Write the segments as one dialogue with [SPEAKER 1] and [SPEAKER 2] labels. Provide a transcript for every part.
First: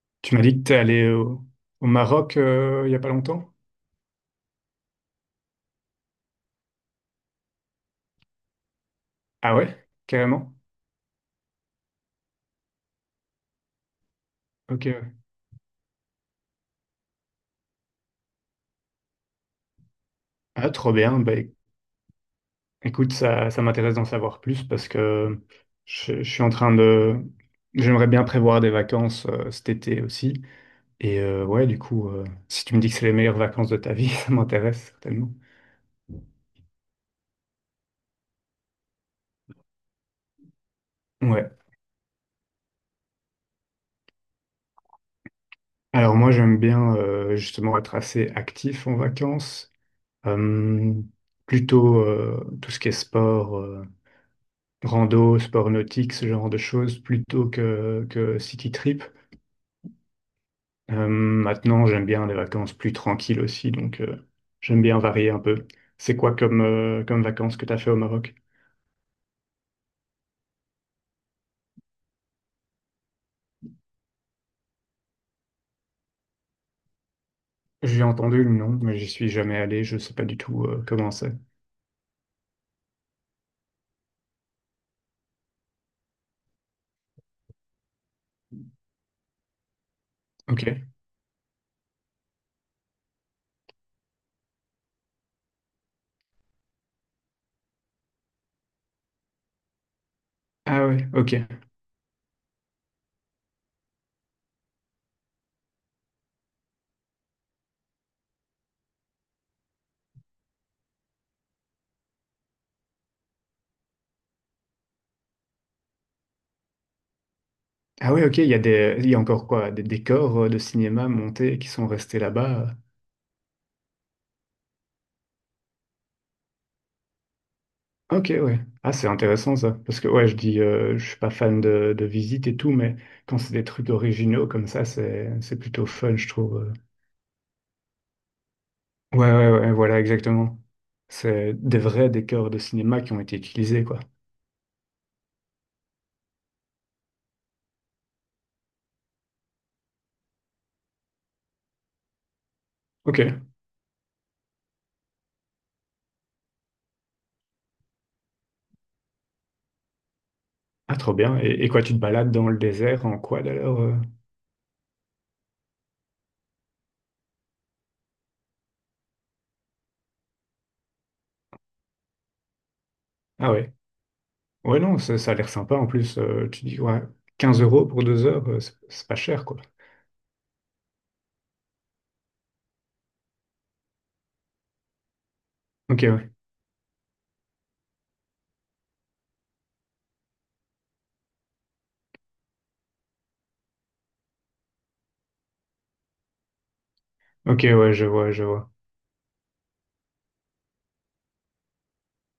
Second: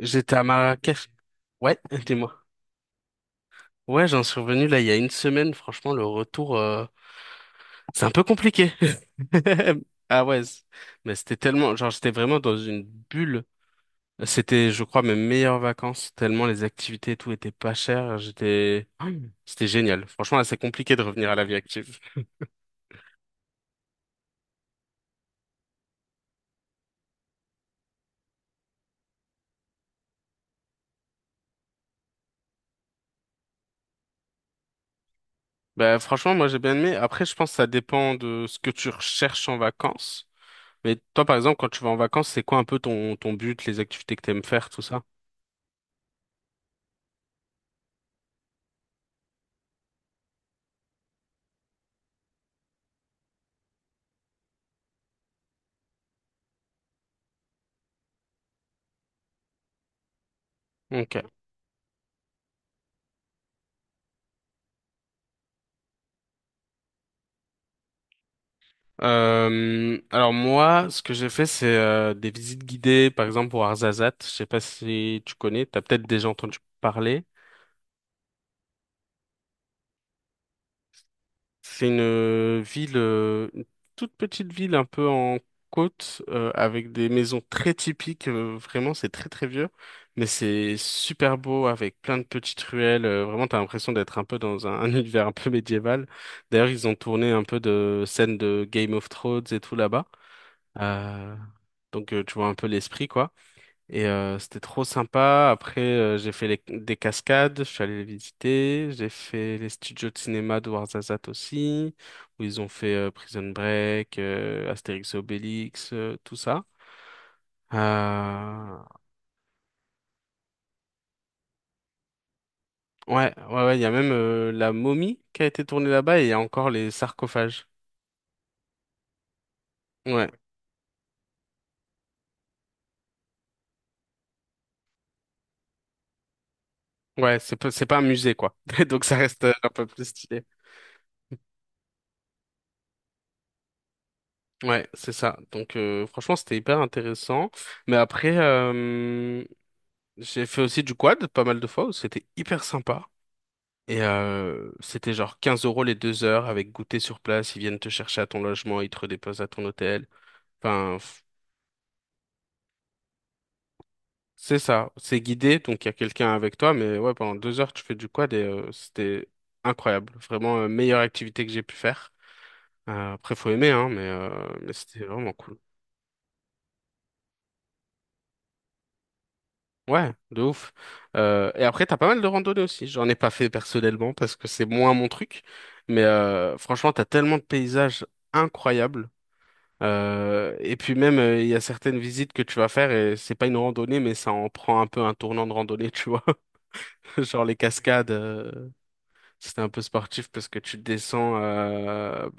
[SPEAKER 1] J'étais
[SPEAKER 2] Tu m'as
[SPEAKER 1] à
[SPEAKER 2] dit que t'es
[SPEAKER 1] Marrakech.
[SPEAKER 2] allé au,
[SPEAKER 1] Ouais,
[SPEAKER 2] au
[SPEAKER 1] dis-moi.
[SPEAKER 2] Maroc il y a pas longtemps?
[SPEAKER 1] Ouais, j'en suis revenu là il y a une semaine. Franchement, le retour, c'est un peu compliqué.
[SPEAKER 2] Ah ouais?
[SPEAKER 1] Ah ouais,
[SPEAKER 2] Carrément?
[SPEAKER 1] mais c'était tellement, genre j'étais vraiment dans une bulle. C'était, je
[SPEAKER 2] Ok,
[SPEAKER 1] crois,
[SPEAKER 2] ouais.
[SPEAKER 1] mes meilleures vacances, tellement les activités et tout étaient pas chères. J'étais, c'était génial. Franchement, là, c'est
[SPEAKER 2] Ah, trop
[SPEAKER 1] compliqué de
[SPEAKER 2] bien.
[SPEAKER 1] revenir à
[SPEAKER 2] Bah,
[SPEAKER 1] la vie active.
[SPEAKER 2] écoute, ça m'intéresse d'en savoir plus parce que je suis en train de... J'aimerais bien prévoir des vacances cet été aussi. Et ouais, du coup, si tu me dis que c'est les meilleures vacances de ta vie, ça m'intéresse certainement.
[SPEAKER 1] Bah, franchement, moi, j'ai bien aimé. Après, je pense que ça dépend de ce que tu recherches en vacances. Mais toi, par
[SPEAKER 2] Ouais.
[SPEAKER 1] exemple, quand tu vas en vacances, c'est quoi un peu ton but, les activités que tu aimes faire, tout ça?
[SPEAKER 2] Alors moi, j'aime bien justement être assez actif en vacances. Euh, Plutôt tout ce qui est sport. Rando, sport nautique, ce genre de choses, plutôt que city trip.
[SPEAKER 1] Ok.
[SPEAKER 2] Maintenant, j'aime bien les vacances plus tranquilles aussi, donc j'aime bien varier un peu. C'est quoi comme, comme vacances que tu as fait au Maroc?
[SPEAKER 1] Alors moi, ce que j'ai fait, c'est des visites guidées, par exemple pour Arzazat. Je sais pas si tu connais, t'as peut-être déjà entendu parler.
[SPEAKER 2] J'ai entendu le nom, mais j'y suis jamais allé, je sais pas du tout comment c'est.
[SPEAKER 1] C'est une ville, une toute petite ville, un peu en côte, avec des maisons très typiques. Euh, vraiment, c'est très très vieux, mais
[SPEAKER 2] Ok.
[SPEAKER 1] c'est super beau avec plein de petites ruelles. Euh, vraiment, t'as l'impression d'être un peu dans un, un univers un peu médiéval. D'ailleurs, ils ont tourné un peu de scènes de Game of Thrones et tout là-bas.
[SPEAKER 2] Ah ouais, ok.
[SPEAKER 1] Euh, tu vois un peu l'esprit quoi. Et c'était trop sympa. Après j'ai fait des cascades, je suis allé les visiter. J'ai fait les studios de cinéma de Warzazat aussi, où ils ont fait Prison Break, Astérix et Obélix, tout ça.
[SPEAKER 2] Ah ouais, ok, il y a
[SPEAKER 1] Euh,
[SPEAKER 2] il y a encore quoi, des décors de cinéma montés qui sont restés là-bas.
[SPEAKER 1] Ouais, ouais, ouais, il y a même la momie qui a été tournée là-bas et il y a encore les sarcophages.
[SPEAKER 2] Ok, ouais. Ah, c'est intéressant ça. Parce que, ouais,
[SPEAKER 1] Ouais,
[SPEAKER 2] je dis, je suis pas fan de visite et tout, mais quand c'est des trucs originaux comme ça, c'est plutôt fun, je trouve.
[SPEAKER 1] ouais, c'est pas un musée quoi. Donc ça
[SPEAKER 2] Ouais,
[SPEAKER 1] reste
[SPEAKER 2] ouais,
[SPEAKER 1] un
[SPEAKER 2] ouais,
[SPEAKER 1] peu
[SPEAKER 2] voilà,
[SPEAKER 1] plus stylé.
[SPEAKER 2] exactement. C'est des vrais décors de cinéma qui ont été utilisés, quoi.
[SPEAKER 1] Ouais, c'est ça. Donc franchement, c'était hyper intéressant. Mais après, j'ai fait aussi du quad pas mal de fois. Où C'était hyper sympa.
[SPEAKER 2] Ok.
[SPEAKER 1] Et c'était genre 15 € les 2 heures avec goûter sur place. Ils viennent te chercher à ton logement, ils te redéposent à ton hôtel.
[SPEAKER 2] Ah,
[SPEAKER 1] Enfin,
[SPEAKER 2] trop
[SPEAKER 1] f-
[SPEAKER 2] bien. Et quoi, tu te balades dans le désert en quad alors?
[SPEAKER 1] c'est ça. C'est guidé, donc il y a quelqu'un avec toi. Mais ouais, pendant 2 heures, tu fais du quad et c'était incroyable. Vraiment, meilleure activité que j'ai pu faire. Après, faut
[SPEAKER 2] Ah,
[SPEAKER 1] aimer,
[SPEAKER 2] ouais.
[SPEAKER 1] hein, mais
[SPEAKER 2] Ouais, non,
[SPEAKER 1] c'était
[SPEAKER 2] ça
[SPEAKER 1] vraiment
[SPEAKER 2] a l'air
[SPEAKER 1] cool.
[SPEAKER 2] sympa en plus. Tu dis, ouais, 15 euros pour 2 heures, c'est pas cher, quoi.
[SPEAKER 1] Ouais, de ouf. Et après, t'as pas mal de randonnées aussi. J'en ai pas fait personnellement parce que c'est moins mon truc.
[SPEAKER 2] Ok,
[SPEAKER 1] Mais
[SPEAKER 2] ouais.
[SPEAKER 1] franchement, t'as tellement de paysages incroyables. Et puis même, il y a certaines visites que tu vas faire et c'est pas une randonnée, mais ça en prend un peu un tournant de randonnée, tu vois. Genre les
[SPEAKER 2] Ok, ouais, je
[SPEAKER 1] cascades,
[SPEAKER 2] vois, je vois.
[SPEAKER 1] c'était un peu sportif parce que tu descends,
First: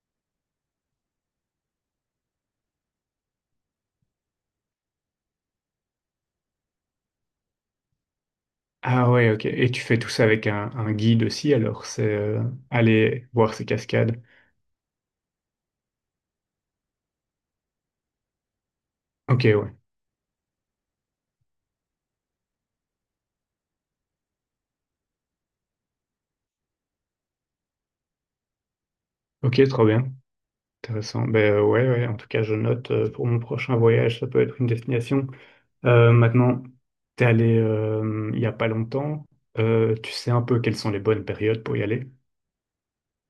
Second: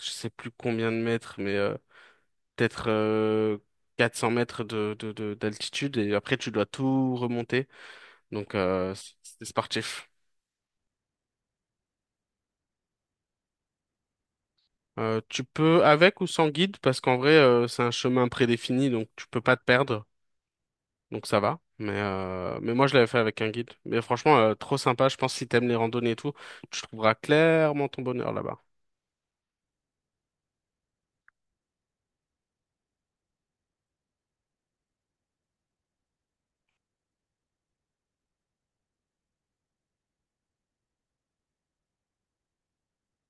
[SPEAKER 1] je sais plus combien de mètres, mais peut-être 400 mètres d'altitude et après tu dois tout remonter. Donc,
[SPEAKER 2] Ah ouais,
[SPEAKER 1] c'était
[SPEAKER 2] ok. Et tu fais
[SPEAKER 1] sportif.
[SPEAKER 2] tout ça avec un guide aussi, alors c'est aller voir ces cascades.
[SPEAKER 1] Tu peux avec ou sans guide, parce qu'en vrai, c'est un chemin prédéfini, donc tu peux
[SPEAKER 2] Ok,
[SPEAKER 1] pas te
[SPEAKER 2] ouais.
[SPEAKER 1] perdre. Donc ça va. Mais moi, je l'avais fait avec un guide. Mais franchement, trop sympa. Je pense que si t'aimes les randonnées et tout, tu trouveras clairement ton bonheur là-bas.
[SPEAKER 2] Ok, trop bien. Intéressant. Ben ouais, ouais, en tout cas, je note pour mon prochain voyage, ça peut être une destination. Maintenant, t'es allé il y a pas longtemps. Tu sais un peu quelles sont les bonnes périodes pour y aller?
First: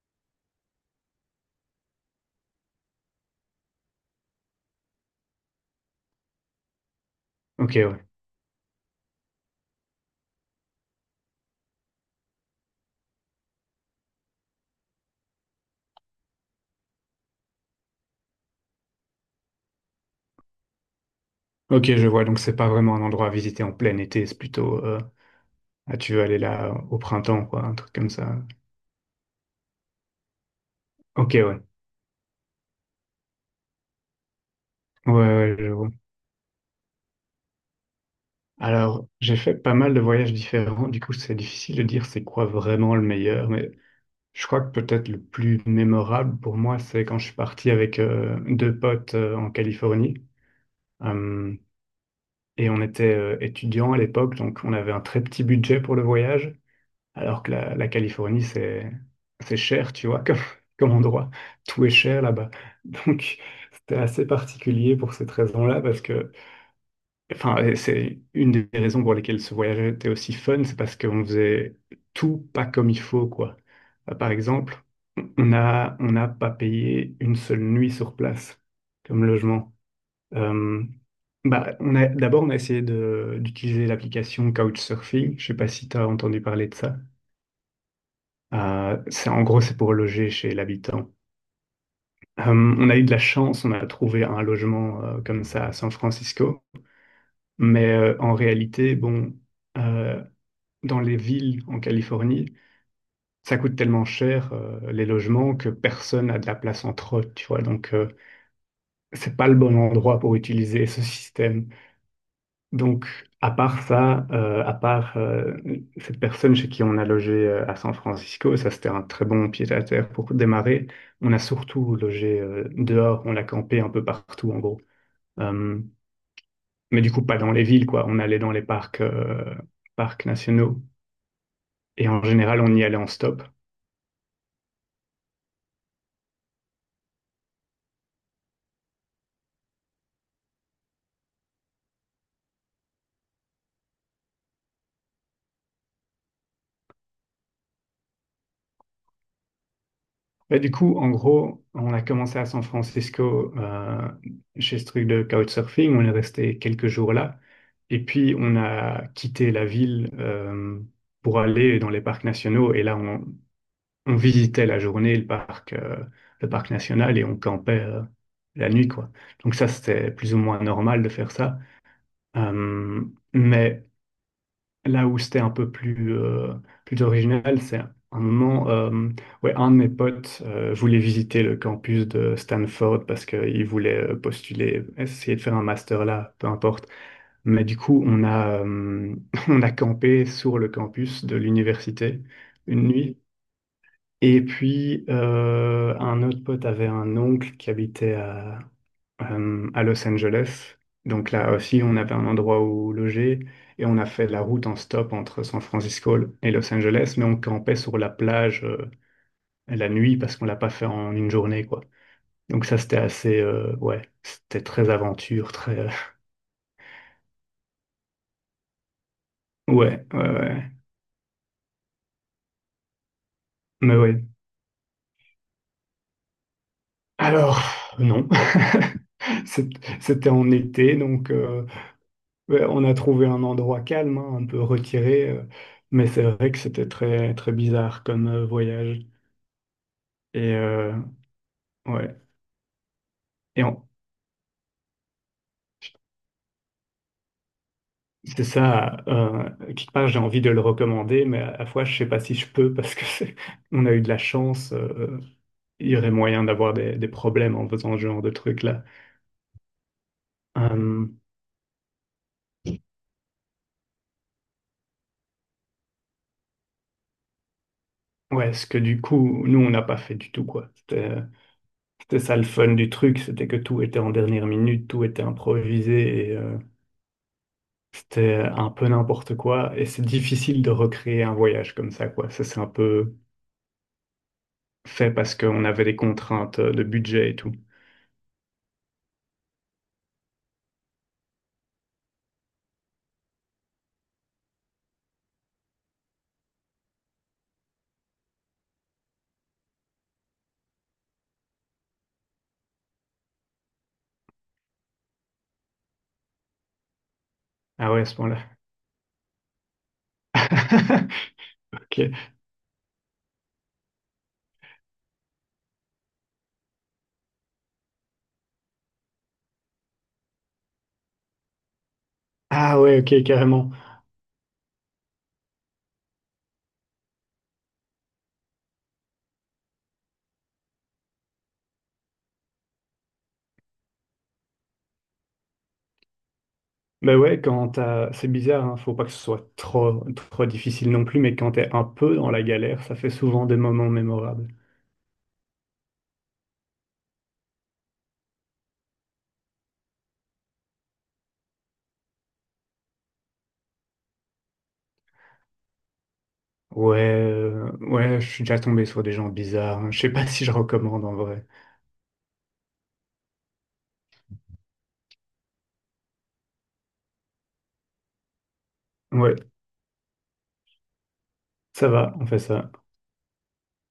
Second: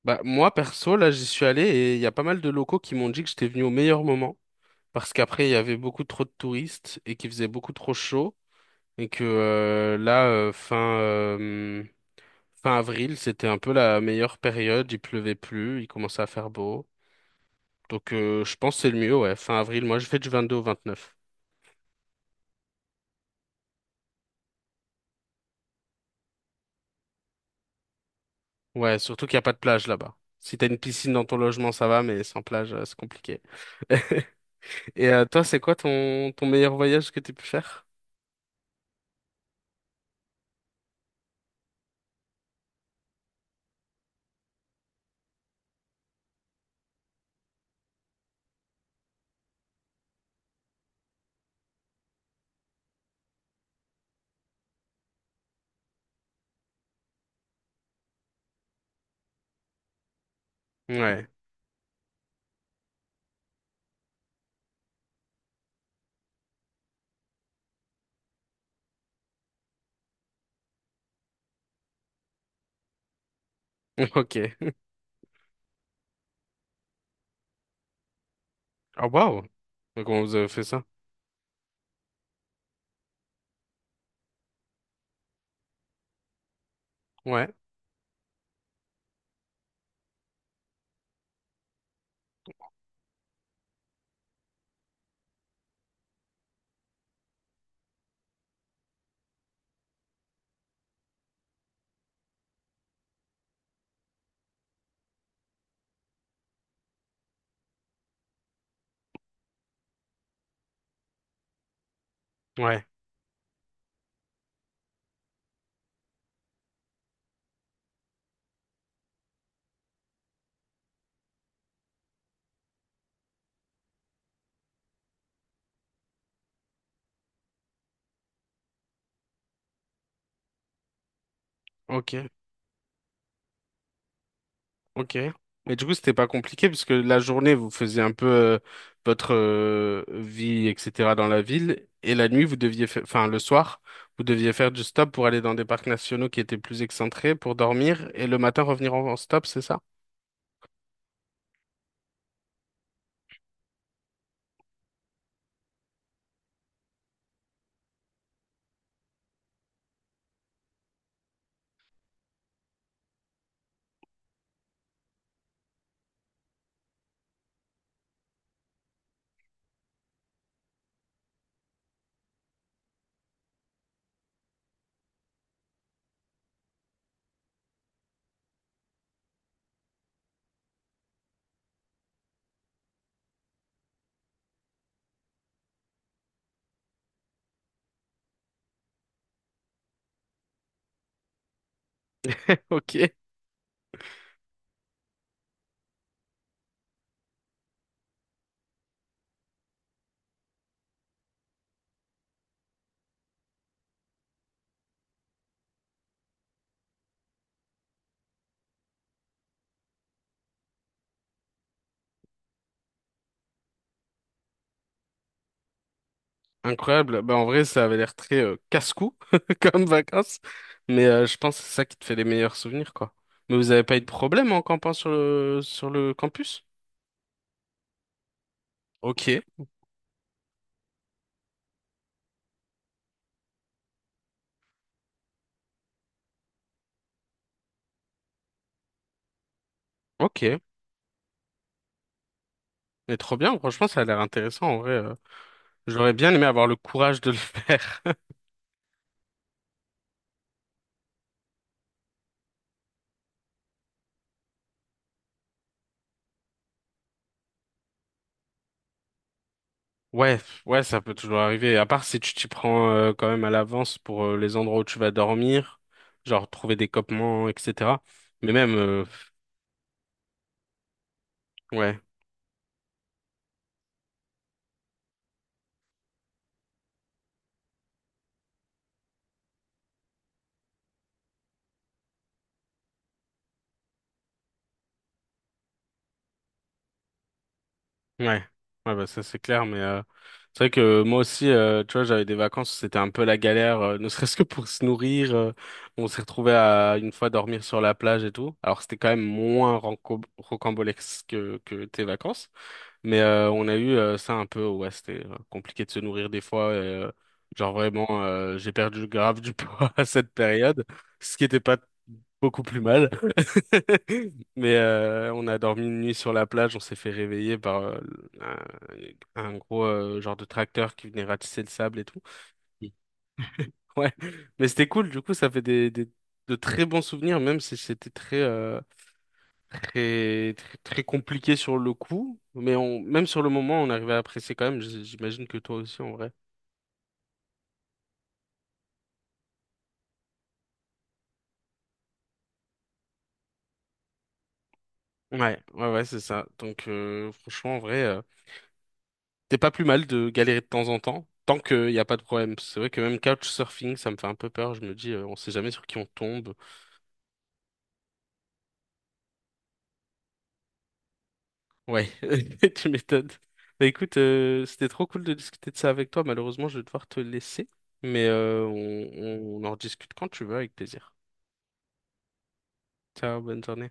[SPEAKER 1] Bah, moi, perso, là, j'y suis allé et il y a pas mal de locaux qui m'ont dit que j'étais venu au meilleur moment. Parce qu'après, il y avait beaucoup trop de touristes et qu'il faisait beaucoup
[SPEAKER 2] Ok,
[SPEAKER 1] trop
[SPEAKER 2] ouais.
[SPEAKER 1] chaud. Et que euh, là, euh, fin, euh, Fin avril, c'était un peu la meilleure période, il pleuvait plus, il commençait à faire beau. Donc je pense que c'est le mieux, ouais. Fin avril, moi je fais du 22 au 29.
[SPEAKER 2] Ok, je vois. Donc c'est pas vraiment un endroit à visiter en plein été, c'est plutôt ah, tu veux aller là au printemps, quoi, un truc comme ça.
[SPEAKER 1] Ouais, surtout qu'il n'y a pas de plage là-bas. Si t'as une piscine dans
[SPEAKER 2] Ok,
[SPEAKER 1] ton
[SPEAKER 2] ouais.
[SPEAKER 1] logement, ça va, mais sans plage, c'est compliqué. Et
[SPEAKER 2] Ouais,
[SPEAKER 1] toi,
[SPEAKER 2] ouais,
[SPEAKER 1] c'est
[SPEAKER 2] je
[SPEAKER 1] quoi
[SPEAKER 2] vois.
[SPEAKER 1] ton meilleur voyage que t'as pu faire?
[SPEAKER 2] Alors, j'ai fait pas mal de voyages différents, du coup c'est difficile de dire c'est quoi vraiment le meilleur, mais je crois que peut-être le plus mémorable pour moi, c'est quand je suis parti avec deux potes en Californie. Euh, et on était étudiants à l'époque, donc on avait un très petit budget pour le voyage, alors que la Californie, c'est cher, tu vois, comme, comme
[SPEAKER 1] Ouais,
[SPEAKER 2] endroit. Tout est cher là-bas. Donc c'était assez particulier pour cette raison-là, parce que enfin, et c'est une des raisons pour lesquelles ce voyage était aussi fun, c'est parce qu'on faisait tout pas comme il faut, quoi. Par
[SPEAKER 1] ok.
[SPEAKER 2] exemple, on n'a pas payé une seule nuit sur place
[SPEAKER 1] Ah
[SPEAKER 2] comme
[SPEAKER 1] waouh!
[SPEAKER 2] logement.
[SPEAKER 1] Comment vous avez fait
[SPEAKER 2] Euh,
[SPEAKER 1] ça?
[SPEAKER 2] Bah, d'abord, on a essayé d'utiliser l'application Couchsurfing. Je sais pas si tu as entendu parler de ça.
[SPEAKER 1] Ouais,
[SPEAKER 2] C'est, en gros, c'est pour loger chez l'habitant. On a eu de la chance, on a trouvé un logement comme ça à San Francisco. Mais en réalité, bon, euh, dans les villes en Californie, ça coûte tellement cher les logements que personne n'a de la place entre eux, tu vois. Donc, c'est pas le bon endroit pour utiliser ce système.
[SPEAKER 1] ouais,
[SPEAKER 2] Donc, à part ça, à part cette personne chez qui on a logé à San Francisco, ça c'était un très bon pied-à-terre pour démarrer. On a surtout logé dehors, on a campé un peu partout en gros. Euh, mais du coup, pas dans les villes, quoi. On allait dans les parcs, parcs nationaux. Et en
[SPEAKER 1] ok.
[SPEAKER 2] général, on y allait en stop.
[SPEAKER 1] Ok. Mais du coup, c'était pas compliqué parce que la journée, vous faisiez un peu votre vie, etc. dans la ville. Et la nuit, vous deviez faire, enfin, le soir, vous deviez faire du stop pour aller dans des parcs nationaux qui étaient plus excentrés pour dormir et le matin revenir en stop, c'est ça?
[SPEAKER 2] Bah, du coup, en gros, on a commencé à San Francisco chez ce truc de couchsurfing. On est resté quelques jours là. Et puis, on a quitté la ville pour aller dans les parcs nationaux. Et là, on visitait la journée le parc national et on campait la nuit, quoi. Donc ça, c'était plus ou moins normal de faire ça. Euh, mais là où c'était un peu plus, plus original, c'est un moment, ouais, un de mes potes voulait visiter le campus de Stanford parce qu'il voulait postuler, essayer de faire un master là, peu importe. Mais du coup, on a campé sur le campus de l'université une
[SPEAKER 1] Ok.
[SPEAKER 2] nuit. Et puis, un autre pote avait un oncle qui habitait à Los Angeles. Donc là aussi, on avait un endroit où loger et on a fait la route en stop entre San Francisco et Los Angeles, mais on campait sur la plage la nuit parce qu'on l'a pas fait en une journée, quoi. Donc ça, c'était assez, ouais, c'était très aventure, très,
[SPEAKER 1] Incroyable. Bah, en vrai, ça avait l'air très casse-cou comme
[SPEAKER 2] ouais, ouais,
[SPEAKER 1] vacances.
[SPEAKER 2] ouais,
[SPEAKER 1] Mais je pense que c'est ça qui te fait les meilleurs souvenirs, quoi. Mais vous avez pas
[SPEAKER 2] mais
[SPEAKER 1] eu de
[SPEAKER 2] ouais.
[SPEAKER 1] problème en campant sur le campus?
[SPEAKER 2] Alors, non,
[SPEAKER 1] Ok.
[SPEAKER 2] C'est- c'était en été, donc ouais, on a trouvé un endroit calme, hein, un peu retiré, mais c'est vrai que c'était très, très bizarre comme voyage. Et
[SPEAKER 1] Ok.
[SPEAKER 2] ouais.
[SPEAKER 1] Mais trop bien,
[SPEAKER 2] Et
[SPEAKER 1] franchement, ça a l'air intéressant en vrai. J'aurais bien aimé avoir le courage de le faire.
[SPEAKER 2] c'est ça, quelque part, j'ai envie de le recommander, mais à la fois, je sais pas si je peux parce que on a eu de la chance. Il y aurait moyen d'avoir des problèmes en faisant ce genre de truc-là.
[SPEAKER 1] Ouais, ouais, ça
[SPEAKER 2] Euh,
[SPEAKER 1] peut toujours arriver. À part si tu t'y prends quand même à l'avance pour les endroits où tu vas dormir, genre trouver des campements, etc. Mais
[SPEAKER 2] ouais, ce
[SPEAKER 1] même,
[SPEAKER 2] que du coup, nous, on n'a pas fait du tout, quoi.
[SPEAKER 1] ouais,
[SPEAKER 2] C'était ça le fun du truc, c'était que tout était en dernière minute, tout était improvisé et c'était un peu n'importe quoi. Et c'est difficile de recréer un voyage comme ça, quoi. Ça, c'est un peu fait parce qu'on avait des contraintes de budget et tout.
[SPEAKER 1] ouais, ouais, bah ça c'est clair. Mais c'est vrai que moi aussi, tu vois, j'avais des vacances, où c'était un peu la galère, ne serait-ce que pour se nourrir. On s'est retrouvé à une fois dormir sur la plage et tout. Alors c'était quand même moins rocambolesque que tes vacances. Mais on a eu ça un peu, ouais, c'était compliqué de se nourrir des fois. Genre
[SPEAKER 2] Ah ouais, à ce
[SPEAKER 1] vraiment,
[SPEAKER 2] moment-là.
[SPEAKER 1] j'ai perdu grave du poids à cette période, ce qui était pas
[SPEAKER 2] Ok.
[SPEAKER 1] beaucoup plus mal. Mais on a dormi une nuit sur la plage, on s'est fait réveiller par un, un gros genre de tracteur qui venait ratisser le sable et tout.
[SPEAKER 2] Ah
[SPEAKER 1] Oui.
[SPEAKER 2] ouais, ok, carrément.
[SPEAKER 1] Ouais, mais c'était cool, du coup, ça fait de très bons souvenirs, même si c'était très, très, très compliqué sur le coup, mais on, même sur le moment, on arrivait à apprécier quand même. J'imagine que toi aussi, en vrai.
[SPEAKER 2] Mais ouais, quand t'as... C'est bizarre, hein, faut pas que ce soit trop, trop difficile non plus, mais quand t'es un peu dans la galère, ça fait souvent des moments mémorables.
[SPEAKER 1] Ouais, ouais, ouais, c'est ça. Donc, franchement, en vrai, t'es pas plus mal de galérer de temps en temps, tant qu'il n'y a pas de problème. C'est vrai que même couchsurfing, ça me fait un peu peur. Je me dis, on sait jamais sur qui on tombe.
[SPEAKER 2] Ouais, ouais, je suis déjà tombé sur des gens bizarres, hein. Je sais pas si je recommande en vrai.
[SPEAKER 1] Ouais, tu m'étonnes. Bah écoute, c'était trop cool de discuter de ça avec toi. Malheureusement, je vais devoir te laisser, mais
[SPEAKER 2] Ouais,
[SPEAKER 1] on en rediscute quand tu veux, avec plaisir.
[SPEAKER 2] ça va, on fait ça.
[SPEAKER 1] Ciao, bonne journée.